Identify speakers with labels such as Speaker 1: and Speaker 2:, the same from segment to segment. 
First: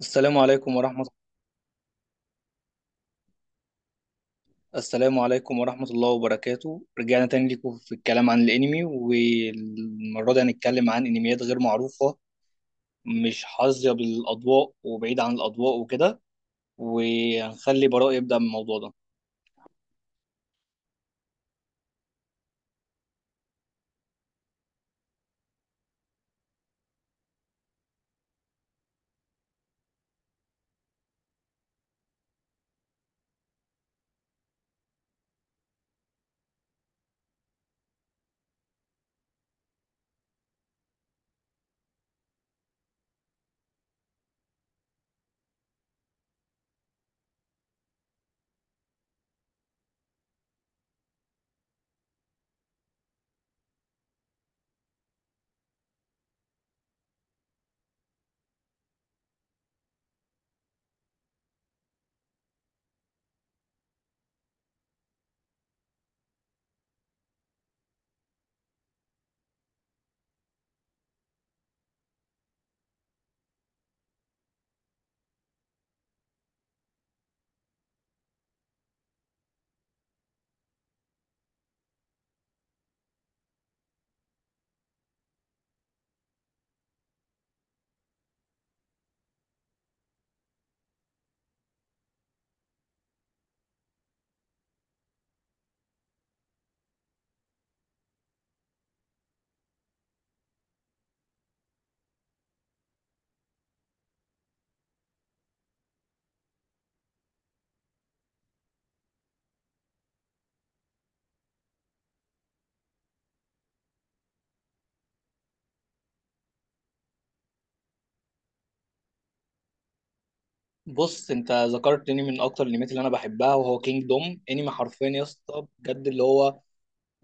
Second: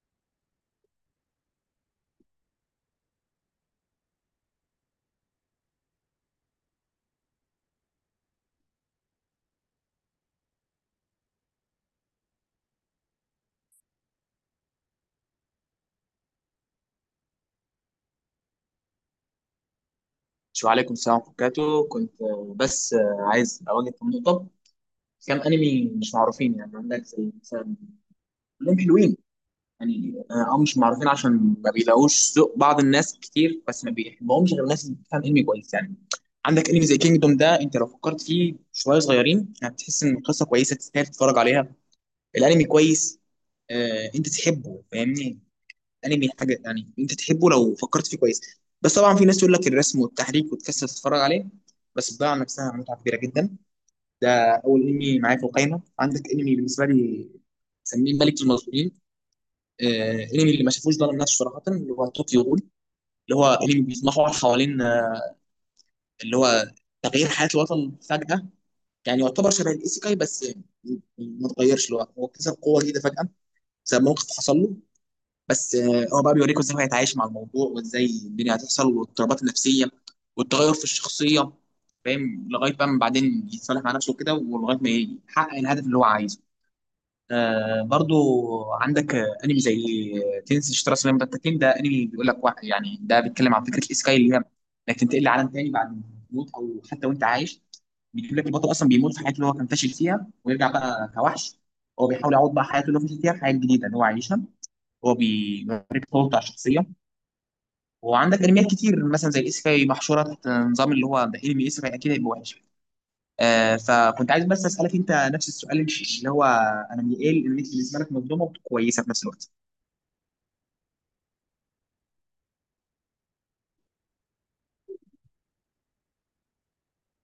Speaker 1: السلام عليكم ورحمة السلام عليكم ورحمة الله وبركاته، رجعنا تاني ليكم في الكلام عن الأنمي، والمرة دي هنتكلم عن أنميات غير معروفة، مش حظية بالأضواء وبعيد عن الأضواء وكده. وهنخلي براء يبدأ من الموضوع ده.
Speaker 2: شو عليكم السلام ورحمة الله وبركاته. كنت آه، بس آه، عايز أواجه في النقطة كام أنمي مش معروفين. يعني عندك زي مثلا، كلهم حلوين. يعني أو مش معروفين عشان ما بيلاقوش ذوق. بعض الناس كتير بس ما بيحبهمش غير الناس اللي بتفهم أنمي كويس. يعني عندك أنمي زي كينجدوم ده، أنت لو فكرت فيه شوية صغيرين هتحس إن القصة كويسة تستاهل تتفرج عليها. الأنمي كويس، أنت تحبه، فاهمني. الانمي حاجه يعني انت تحبه لو فكرت فيه كويس. بس طبعا في ناس تقول لك الرسم والتحريك وتكسل تتفرج عليه، بس بتضيع عن نفسها متعه كبيره جدا. ده اول انمي معايا في القايمه. عندك انمي بالنسبه لي مسميه ملك المظلومين. آه، انمي اللي ما شافوش ظلم نفسه صراحه اللي هو طوكيو غول، اللي هو انمي بيتمحور حوالين اللي هو تغيير حياه الوطن فجاه. يعني يعتبر شبه الايسيكاي بس ما اتغيرش، اللي هو هو اكتسب قوه جديده فجاه بسبب موقف حصل له. بس هو بقى بيوريكوا ازاي هو هيتعايش مع الموضوع، وازاي الدنيا هتحصل، والاضطرابات النفسيه والتغير في الشخصيه، فاهم؟ لغايه بقى ما بعدين يتصالح مع نفسه كده، ولغايه ما يحقق الهدف اللي هو عايزه. آه، برضو عندك انمي زي تنسي شترا سلام، ده التكليم ده انمي بيقول لك واحد، يعني ده بيتكلم عن فكره الاسكاي اللي هي انك تنتقل لعالم تاني بعد الموت او حتى وانت عايش. بيجيب لك البطل اصلا بيموت في حياته اللي هو كان فاشل فيها، ويرجع بقى كوحش. هو بيحاول يعوض بقى حياته اللي هو فاشل فيها في حياه جديده اللي هو عايشها. هو بيوريك طور بتاع الشخصيه. وعندك انميات كتير مثلا زي الايسيكاي محشوره تحت نظام، اللي هو ده انمي ايسيكاي اكيد هيبقى وحش. آه، فكنت عايز بس اسالك انت نفس السؤال، اللي هو انمي ايه الانميات بالنسبه لك مظلومه وكويسه في نفس الوقت؟
Speaker 1: بص، أنت ذكرتني من أكتر الأنميات اللي أنا بحبها، وهو كينج دوم. أنمي حرفيا يا اسطى بجد، اللي هو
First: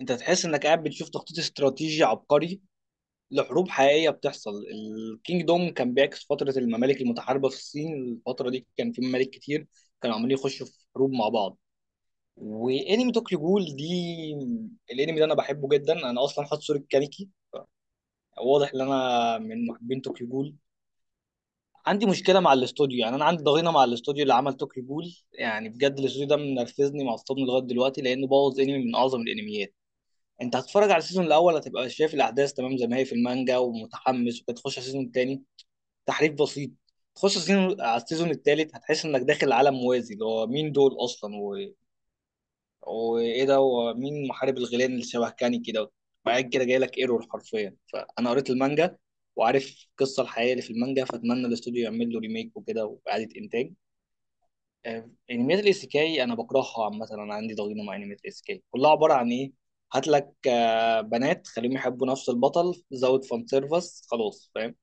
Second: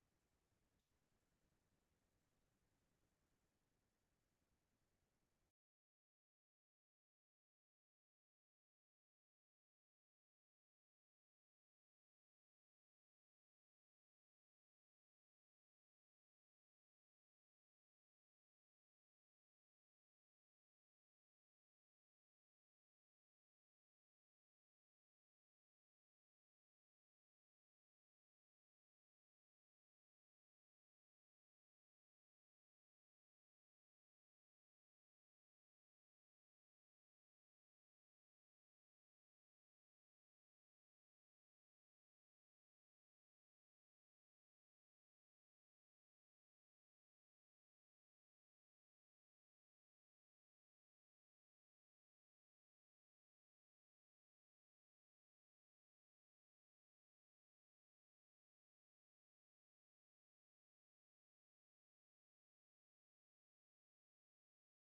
Speaker 1: أنت تحس إنك قاعد بتشوف تخطيط استراتيجي عبقري لحروب حقيقية بتحصل. الكينج دوم كان بيعكس فترة الممالك المتحاربة في الصين. الفترة دي كان في ممالك كتير كانوا عمالين يخشوا في حروب مع بعض. وانمي طوكيو جول دي، الانمي ده انا بحبه جدا، انا اصلا حاطط صورة كانيكي، واضح ان انا من محبين طوكيو جول. عندي مشكلة مع الاستوديو، يعني انا عندي ضغينة مع الاستوديو اللي عمل طوكيو جول. يعني بجد الاستوديو ده منرفزني معصبني لغاية دلوقتي، لانه بوظ انمي من اعظم الانميات. انت هتتفرج على السيزون الاول هتبقى شايف الاحداث تمام زي ما هي في المانجا ومتحمس، وتخش على السيزون التاني تحريف بسيط. تخش على السيزون الثالث هتحس انك داخل عالم موازي، اللي هو مين دول اصلا وايه ده، ومين محارب الغيلان اللي شبه كاني كده. بعد كده جاي لك ايرور حرفيا. فانا قريت المانجا وعارف القصه الحقيقيه اللي في المانجا، فاتمنى الاستوديو يعمل له ريميك وكده واعاده انتاج. انميات الايسيكاي انا بكرهها عامه، انا عندي ضغينه مع انميات الايسيكاي. كلها عباره عن ايه؟ هات لك بنات خليهم يحبوا نفس البطل، زود فان سيرفس خلاص، فاهم؟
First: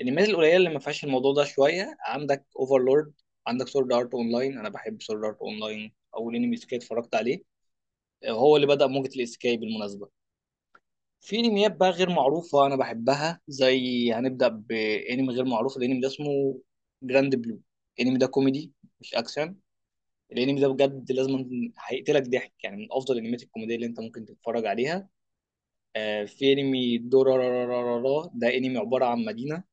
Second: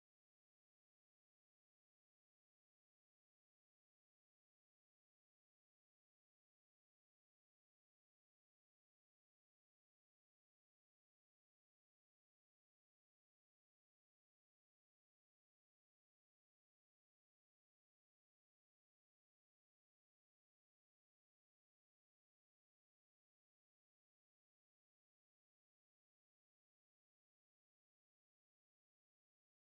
Speaker 1: الانميات القليله اللي ما فيهاش الموضوع ده شويه، عندك اوفرلورد، عندك سورد ارت اونلاين. انا بحب سورد ارت اونلاين، اول انمي اسكاي اتفرجت عليه، هو اللي بدا موجه الاسكاي بالمناسبه. في انميات بقى غير معروفه انا بحبها، زي هنبدا بانمي غير معروف، الانمي ده اسمه جراند بلو. الانمي ده كوميدي مش اكشن. الانمي ده بجد لازم، هيقتلك ضحك، يعني من افضل الانميات الكوميديه اللي انت ممكن تتفرج عليها. في انمي دورارارارارا، ده انمي عباره عن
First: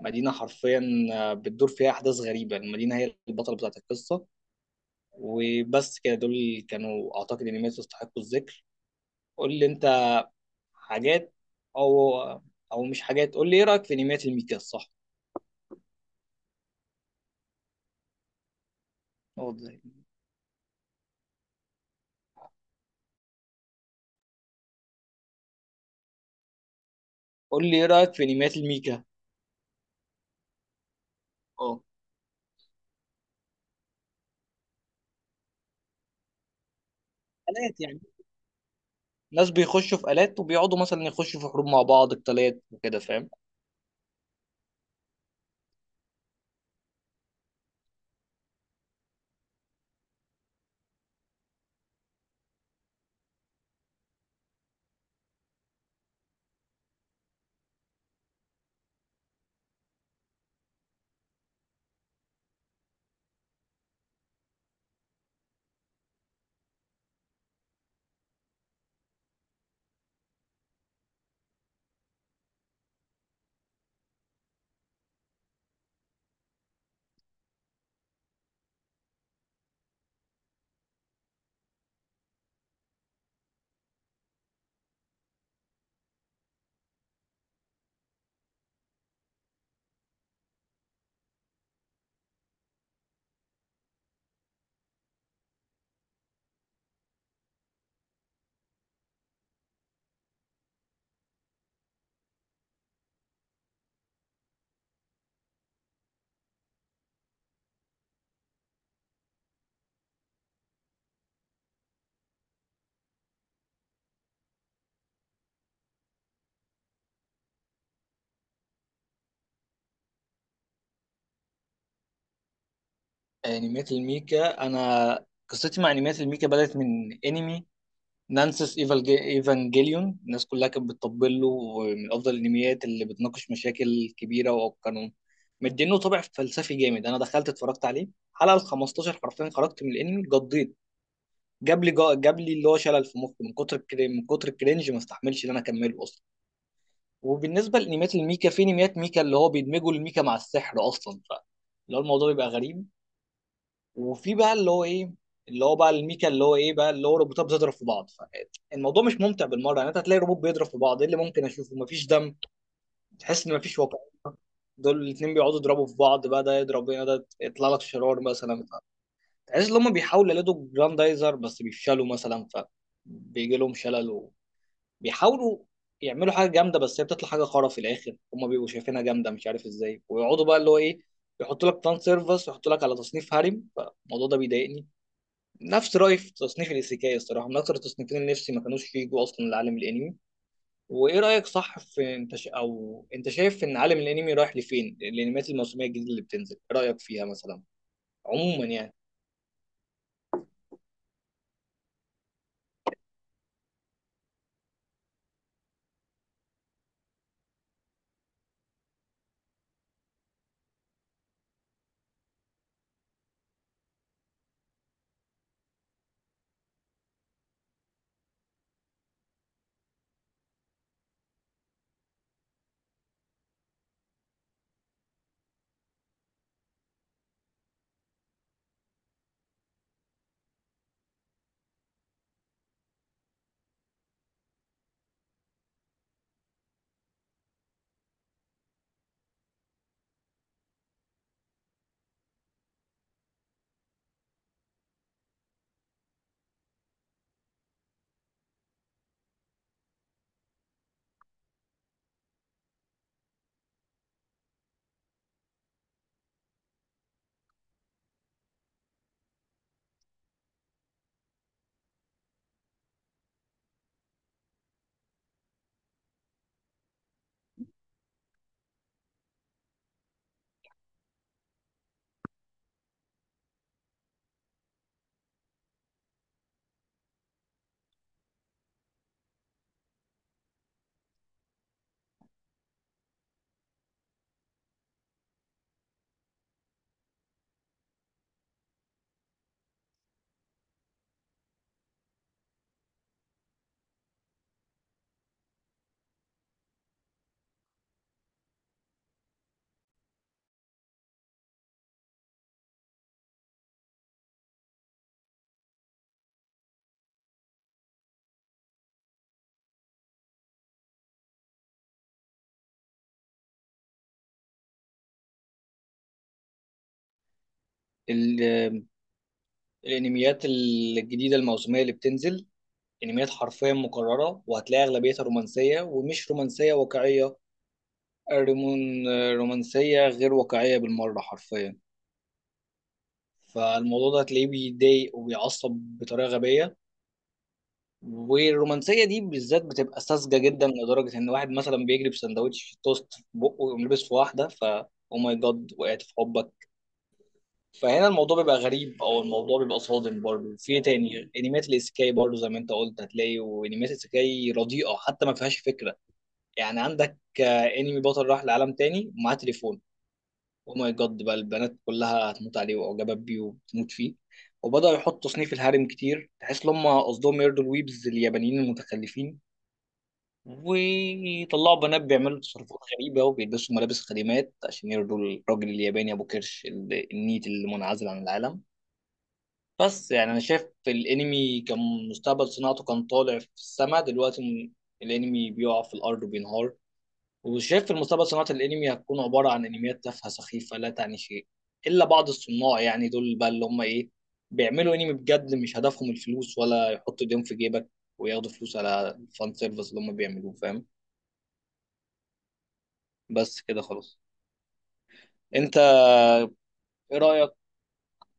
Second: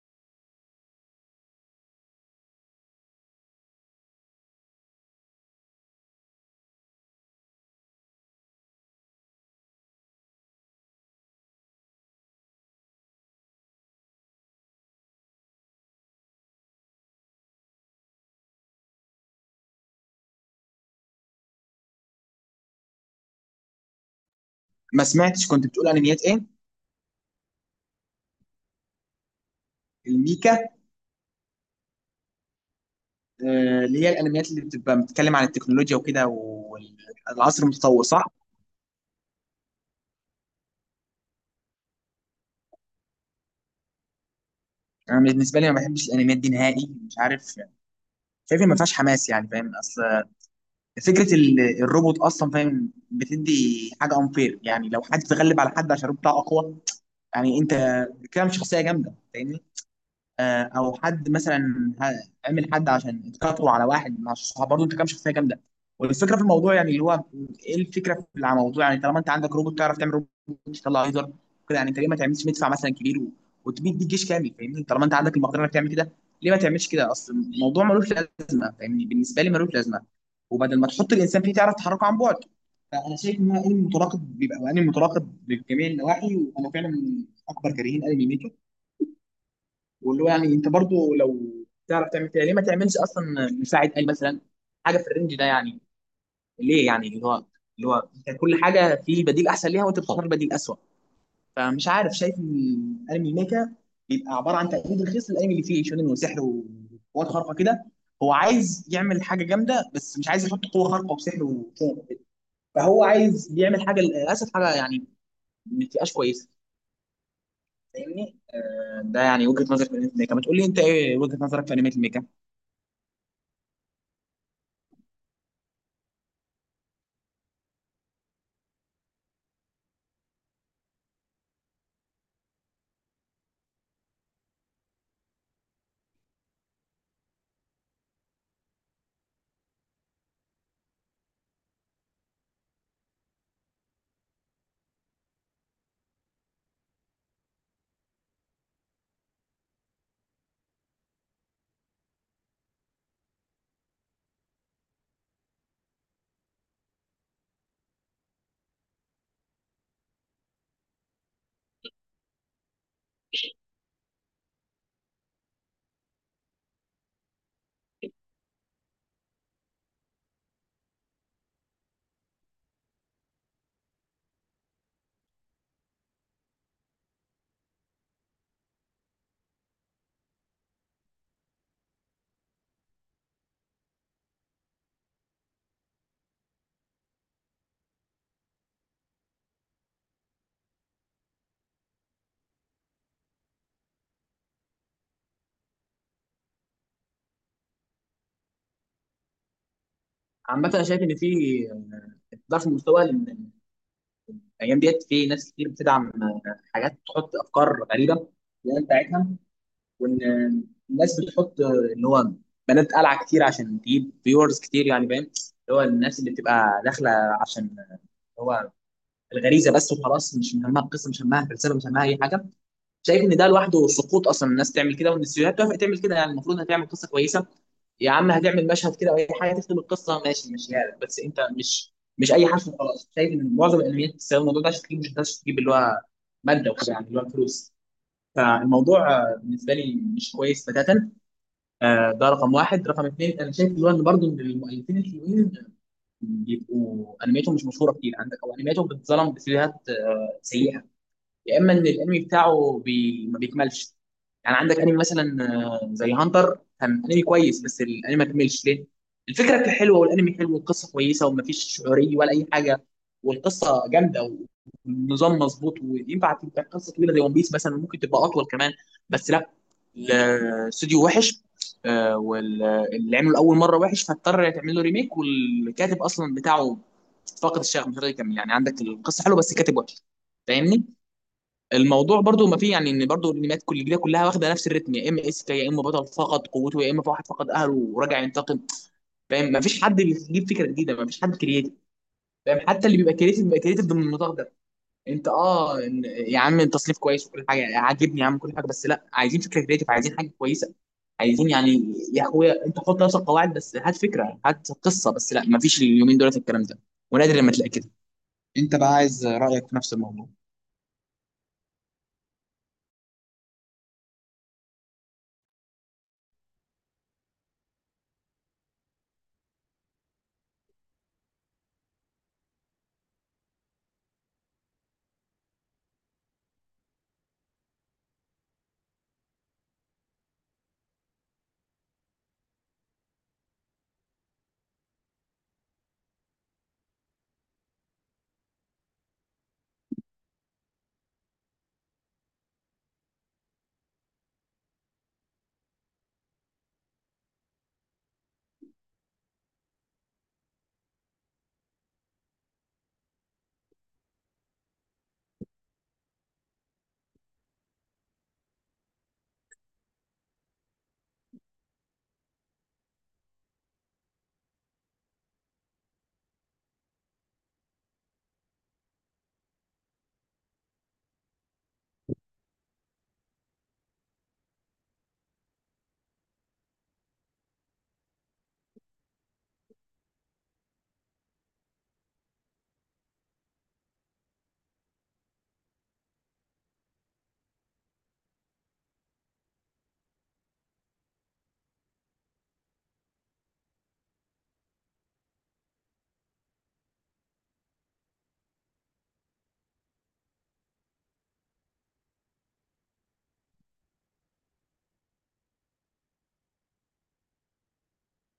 Speaker 1: مدينة حرفيا بتدور فيها أحداث غريبة، المدينة هي البطلة بتاعت القصة. وبس كده، دول كانوا أعتقد إن الناس يستحقوا الذكر. قول لي أنت حاجات، أو أو مش حاجات، قول لي إيه رأيك في أنميات الميكا، الصح؟ أه،
Speaker 2: ما سمعتش، كنت بتقول انميات ايه؟
Speaker 1: قول لي إيه رأيك في أنميات الميكا.
Speaker 2: الميكا؟
Speaker 1: اه.
Speaker 2: آه، اللي هي الانميات اللي بتبقى بتتكلم عن التكنولوجيا وكده والعصر
Speaker 1: آلات يعني،
Speaker 2: المتطور، صح؟
Speaker 1: ناس بيخشوا في آلات وبيقعدوا مثلا يخشوا في حروب مع بعض، قتالات وكده، فاهم؟
Speaker 2: انا بالنسبه لي ما بحبش الانميات دي نهائي، مش عارف، شايف إن ما فيهاش حماس، يعني فاهم؟ اصل فكره الروبوت اصلا، فاهم، بتدي حاجه انفير، يعني لو حد تغلب على حد عشان الروبوت بتاعه اقوى، يعني انت كده مش شخصيه جامده، فاهمني؟ او حد مثلا عمل حد عشان اتكتروا على واحد مع الصحاب، برضه انت كام شخصيه جامده. والفكره في الموضوع، يعني اللي هو ايه الفكره في الموضوع؟ يعني طالما انت عندك روبوت تعرف تعمل روبوت تطلع ليزر كده، يعني انت ليه ما تعملش مدفع مثلا كبير وتبيد بيه جيش كامل، فاهمني؟ طالما انت عندك المقدره انك تعمل كده، ليه ما تعملش كده؟ اصل الموضوع ملوش لازمه، فاهمني، بالنسبه لي ملوش لازمه. وبدل ما تحط الانسان فيه تعرف تحركه عن بعد. فانا شايف ان هو انمي متراقب، بيبقى انمي متراقب بجميع النواحي، وانا فعلا من اكبر كارهين انمي ميكر. واللي هو يعني انت برضو لو تعرف تعمل كده، ليه ما تعملش اصلا مساعد قال مثلا حاجه في الرينج ده؟ يعني ليه يعني اللي هو انت كل حاجه في بديل احسن ليها وانت بتختار بديل اسوء؟ فمش عارف، شايف ان الانمي ميكا بيبقى عباره عن تقليد رخيص للانمي اللي فيه شونن وسحر وقوات خارقه كده. هو عايز يعمل حاجه جامده بس مش عايز يحط قوه خارقه وسحر وكده، فهو عايز يعمل حاجه، للاسف حاجه يعني ما تبقاش كويسه، فاهمني؟ ده يعني وجهه نظري في انمي ميكا، ما تقول لي انت ايه وجهه نظرك في انمي ميكا؟
Speaker 1: أنميات الميكا، أنا قصتي مع أنميات الميكا بدأت من أنمي نانسس ايفانجيليون. الناس كلها كانت بتطبل له، ومن افضل الانميات اللي بتناقش مشاكل كبيره وقانون مدينه، طابع فلسفي جامد. انا دخلت اتفرجت عليه حلقه ال 15 حرفيا خرجت من الانمي، قضيت، جاب لي جاب لي اللي هو شلل في مخي، من كتر من كتر الكرنج، ما استحملش ان انا اكمله اصلا. وبالنسبه لانميات الميكا، في انميات ميكا اللي هو بيدمجوا الميكا مع السحر اصلا، ف اللي هو الموضوع بيبقى غريب. وفي بقى اللي هو ايه، اللي هو بقى الميكا اللي هو ايه بقى، اللي هو روبوتات بتضرب في بعض. فالموضوع مش ممتع بالمره، يعني انت هتلاقي روبوت بيضرب في بعض، ايه اللي ممكن اشوفه؟ مفيش دم، تحس ان مفيش واقع. دول الاتنين بيقعدوا يضربوا في بعض بقى، ده يضرب هنا ده يطلع لك شرار مثلا. تحس ان هم بيحاولوا يلدوا جراندايزر بس بيفشلوا مثلا، فبيجي لهم شلل. وبيحاولوا يعملوا حاجه جامده بس هي بتطلع حاجه خرا في الاخر، هم بيبقوا شايفينها جامده مش عارف ازاي، ويقعدوا بقى اللي هو ايه، يحطوا لك فان سيرفس ويحطوا لك على تصنيف هارم، فالموضوع ده بيضايقني. نفس رأيي في تصنيف الإيسيكاي، الصراحة من أكتر التصنيفين اللي نفسي ما كانوش يجوا أصلا لعالم الأنمي. وإيه رأيك صح في أو أنت شايف إن عالم الأنمي رايح لفين؟ الأنميات الموسمية الجديدة اللي بتنزل إيه رأيك فيها مثلا، عموما يعني؟
Speaker 2: عامة أنا شايف إن في ضعف في المستوى، لأن الأيام ديت في ناس كتير بتدعم حاجات، تحط أفكار غريبة اللي بتاعتها. وإن الناس بتحط اللي هو بنات قلعة كتير عشان تجيب فيورز كتير، يعني فاهم؟ اللي هو الناس اللي بتبقى داخلة عشان اللي هو الغريزة بس وخلاص، مش مهمها القصة، مش مهمها الفلسفة، مش مهمها أي حاجة. شايف ان ده لوحده سقوط اصلا الناس تعمل كده، وان السيناريوهات توافق تعمل كده. يعني المفروض هتعمل قصه كويسه، يا عم هتعمل مشهد كده او اي حاجه تختم القصه، ماشي ماشي يعني، بس انت مش اي حرف خلاص. شايف ان معظم الانميات بتستخدم الموضوع ده عشان تجيب، مش ده عشان تجيب اللي هو ماده وكده، يعني اللي هو فلوس. فالموضوع بالنسبه لي مش كويس بتاتا. ده رقم واحد. رقم اثنين، انا شايف اللي هو ان برضه إن المؤلفين الحلوين بيبقوا انمياتهم مش مشهوره كتير عندك، او انمياتهم بتتظلم بسيناريوهات سيئه، يا اما ان الانمي بتاعه ما بيكملش. يعني عندك انمي مثلا زي هانتر، كان انمي كويس بس الانمي ما كملش ليه؟ الفكره كانت حلوه، والانمي حلو، والقصه كويسه، ومفيش شعوريه ولا اي حاجه، والقصه جامده، والنظام مظبوط، وينفع تبقى قصه طويله زي ون بيس مثلا، ممكن تبقى اطول كمان، بس لا، الاستوديو وحش. واللي عمله اول مره وحش فاضطر تعمل له ريميك، والكاتب اصلا بتاعه فاقد الشغف مش راضي يكمل. يعني عندك القصه حلوه بس الكاتب وحش، فاهمني؟ الموضوع برضو ما فيه، يعني ان برضو الانميات كل الجديده كلها واخده نفس الريتم، يا اما اس كي، يا اما بطل فقد قوته، يا اما واحد فقد اهله وراجع ينتقم، فاهم؟ ما فيش حد بيجيب فكره جديده، ما فيش حد كرييتيف، فاهم؟ حتى اللي بيبقى كرييتيف بيبقى كرييتيف ضمن النطاق ده. انت يا عم التصنيف كويس وكل حاجه عاجبني، يا عم كل حاجه، بس لا، عايزين فكره كرييتيف، عايزين حاجه كويسه، عايزين يعني، يا اخويا انت حط نفس القواعد بس هات فكره، هات قصه، بس لا، ما فيش اليومين دولت الكلام ده، ونادر لما تلاقي كده. انت بقى عايز رايك في نفس الموضوع.
Speaker 1: ال... الأنميات الجديدة الموسمية اللي بتنزل أنميات حرفيا مكررة، وهتلاقي أغلبيتها رومانسية، ومش رومانسية واقعية، الرمون رومانسية غير واقعية بالمرة حرفيا. فالموضوع ده هتلاقيه بيضايق وبيعصب بطريقة غبية. والرومانسيه دي بالذات بتبقى ساذجه جدا، لدرجه ان واحد مثلا بيجري بسندوتش في توست في بقه ويقوم لابس في واحده، ف او ماي جاد وقعت في حبك. فهنا الموضوع بيبقى غريب، او الموضوع بيبقى صادم برضه. في إيه تاني؟ انميات الايسيكاي برضه زي ما انت قلت، هتلاقي وانميات الايسيكاي رديئه حتى ما فيهاش فكره. يعني عندك انمي بطل راح لعالم تاني ومعاه تليفون، او ماي جاد بقى البنات كلها هتموت عليه واعجبت بيه وبتموت فيه. وبدأوا يحطوا تصنيف الهارم كتير، تحس ان هم قصدهم يرضوا الويبز اليابانيين المتخلفين، ويطلعوا بنات بيعملوا تصرفات غريبة وبيلبسوا ملابس خادمات عشان يرضوا الراجل الياباني أبو كرش، النيت المنعزل عن العالم. بس يعني أنا شايف الأنمي كان مستقبل صناعته كان طالع في السما، دلوقتي الأنمي بيقع في الأرض وبينهار. وشايف في المستقبل صناعة الأنمي هتكون عبارة عن أنميات تافهة سخيفة لا تعني شيء، إلا بعض الصناع، يعني دول بقى اللي هم إيه، بيعملوا أنمي بجد، مش هدفهم الفلوس ولا يحطوا إيديهم في جيبك وياخدوا فلوس على الفان سيرفيس اللي هم بيعملوه، فاهم؟ بس كده خلاص. انت ايه رأيك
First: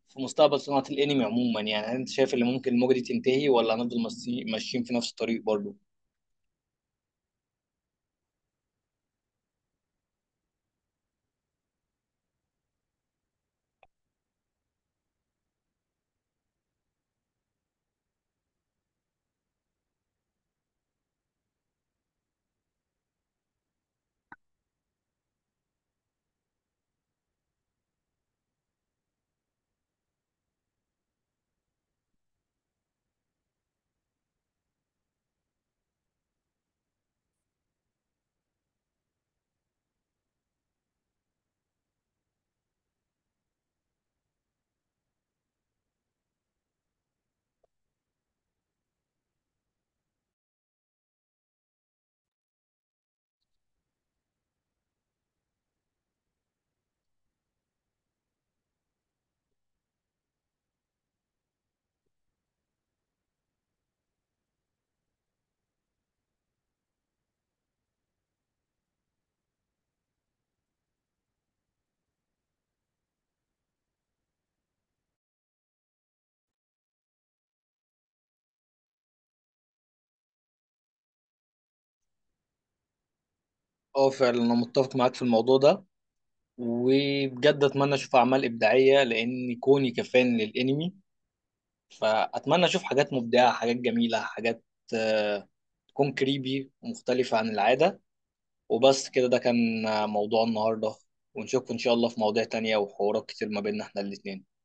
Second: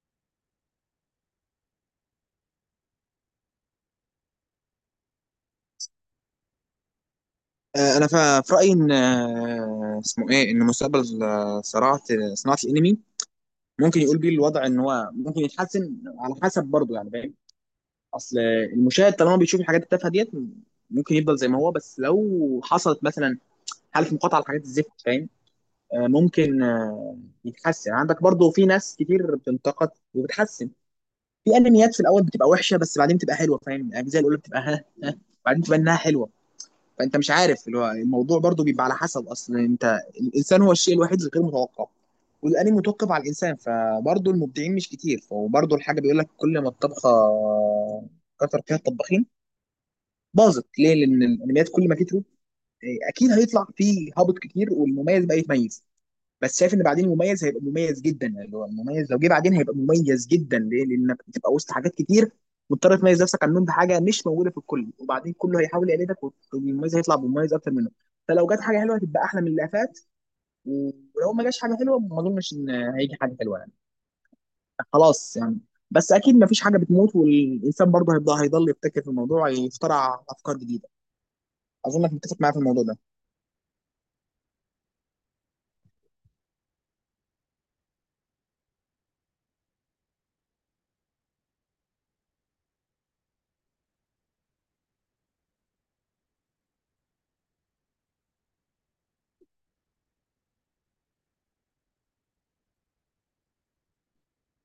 Speaker 1: في مستقبل صناعة الانمي عموما يعني؟ هل انت شايف ان ممكن الموجة دي تنتهي ولا هنفضل ماشيين في نفس الطريق برضو؟
Speaker 2: انا في رايي ان اسمه ايه، ان مستقبل صناعه صناعه الانمي ممكن يقول بيه الوضع ان هو ممكن يتحسن على حسب برضه، يعني فاهم؟ اصل المشاهد طالما بيشوف الحاجات التافهه ديت ممكن يفضل زي ما هو، بس لو حصلت مثلا حاله مقاطعه لحاجات الزفت، فاهم؟ ممكن يتحسن. عندك برضه في ناس كتير بتنتقد وبتحسن، في انميات في الاول بتبقى وحشه بس بعدين بتبقى حلوه، فاهم؟ الاجزاء الاولى بتبقى ها ها، بعدين بتبقى انها حلوه. فانت مش عارف اللي هو الموضوع برضو بيبقى على حسب اصلا. انت الانسان هو الشيء الوحيد الغير متوقع، والانمي متوقف على الانسان. فبرضو المبدعين مش كتير، فبرضو الحاجه بيقول لك كل ما الطبخه كتر فيها الطباخين باظت، ليه؟ لان الانميات كل ما كتروا إيه، اكيد هيطلع فيه هابط كتير، والمميز بقى يتميز. بس شايف ان بعدين مميز هيبقى مميز جدا، اللي هو المميز لو جه بعدين هيبقى مميز جدا، ليه؟ لانك بتبقى وسط حاجات كتير، مضطر تميز نفسك عنهم بحاجه مش موجوده في الكل، وبعدين كله هيحاول يقلدك، والمميز هيطلع بمميز اكتر منه. فلو جت حاجه حلوه هتبقى احلى من اللي فات، ولو ما جاش حاجه حلوه ما اظنش ان هيجي حاجه حلوه، يعني خلاص يعني. بس اكيد ما فيش حاجه بتموت، والانسان برضه هيبقى هيضل يبتكر في الموضوع، يخترع افكار جديده. اظنك متفق معايا في الموضوع ده.
Speaker 1: اه فعلا انا متفق معاك في الموضوع ده. وبجد اتمنى اشوف اعمال ابداعية، لان كوني كفان للانمي فاتمنى اشوف حاجات مبدعة، حاجات جميلة، حاجات آه، تكون كريبي ومختلفة عن العادة. وبس كده، ده كان موضوع النهاردة. ونشوفكم ان شاء الله في مواضيع تانية وحوارات كتير ما بيننا احنا الاتنين.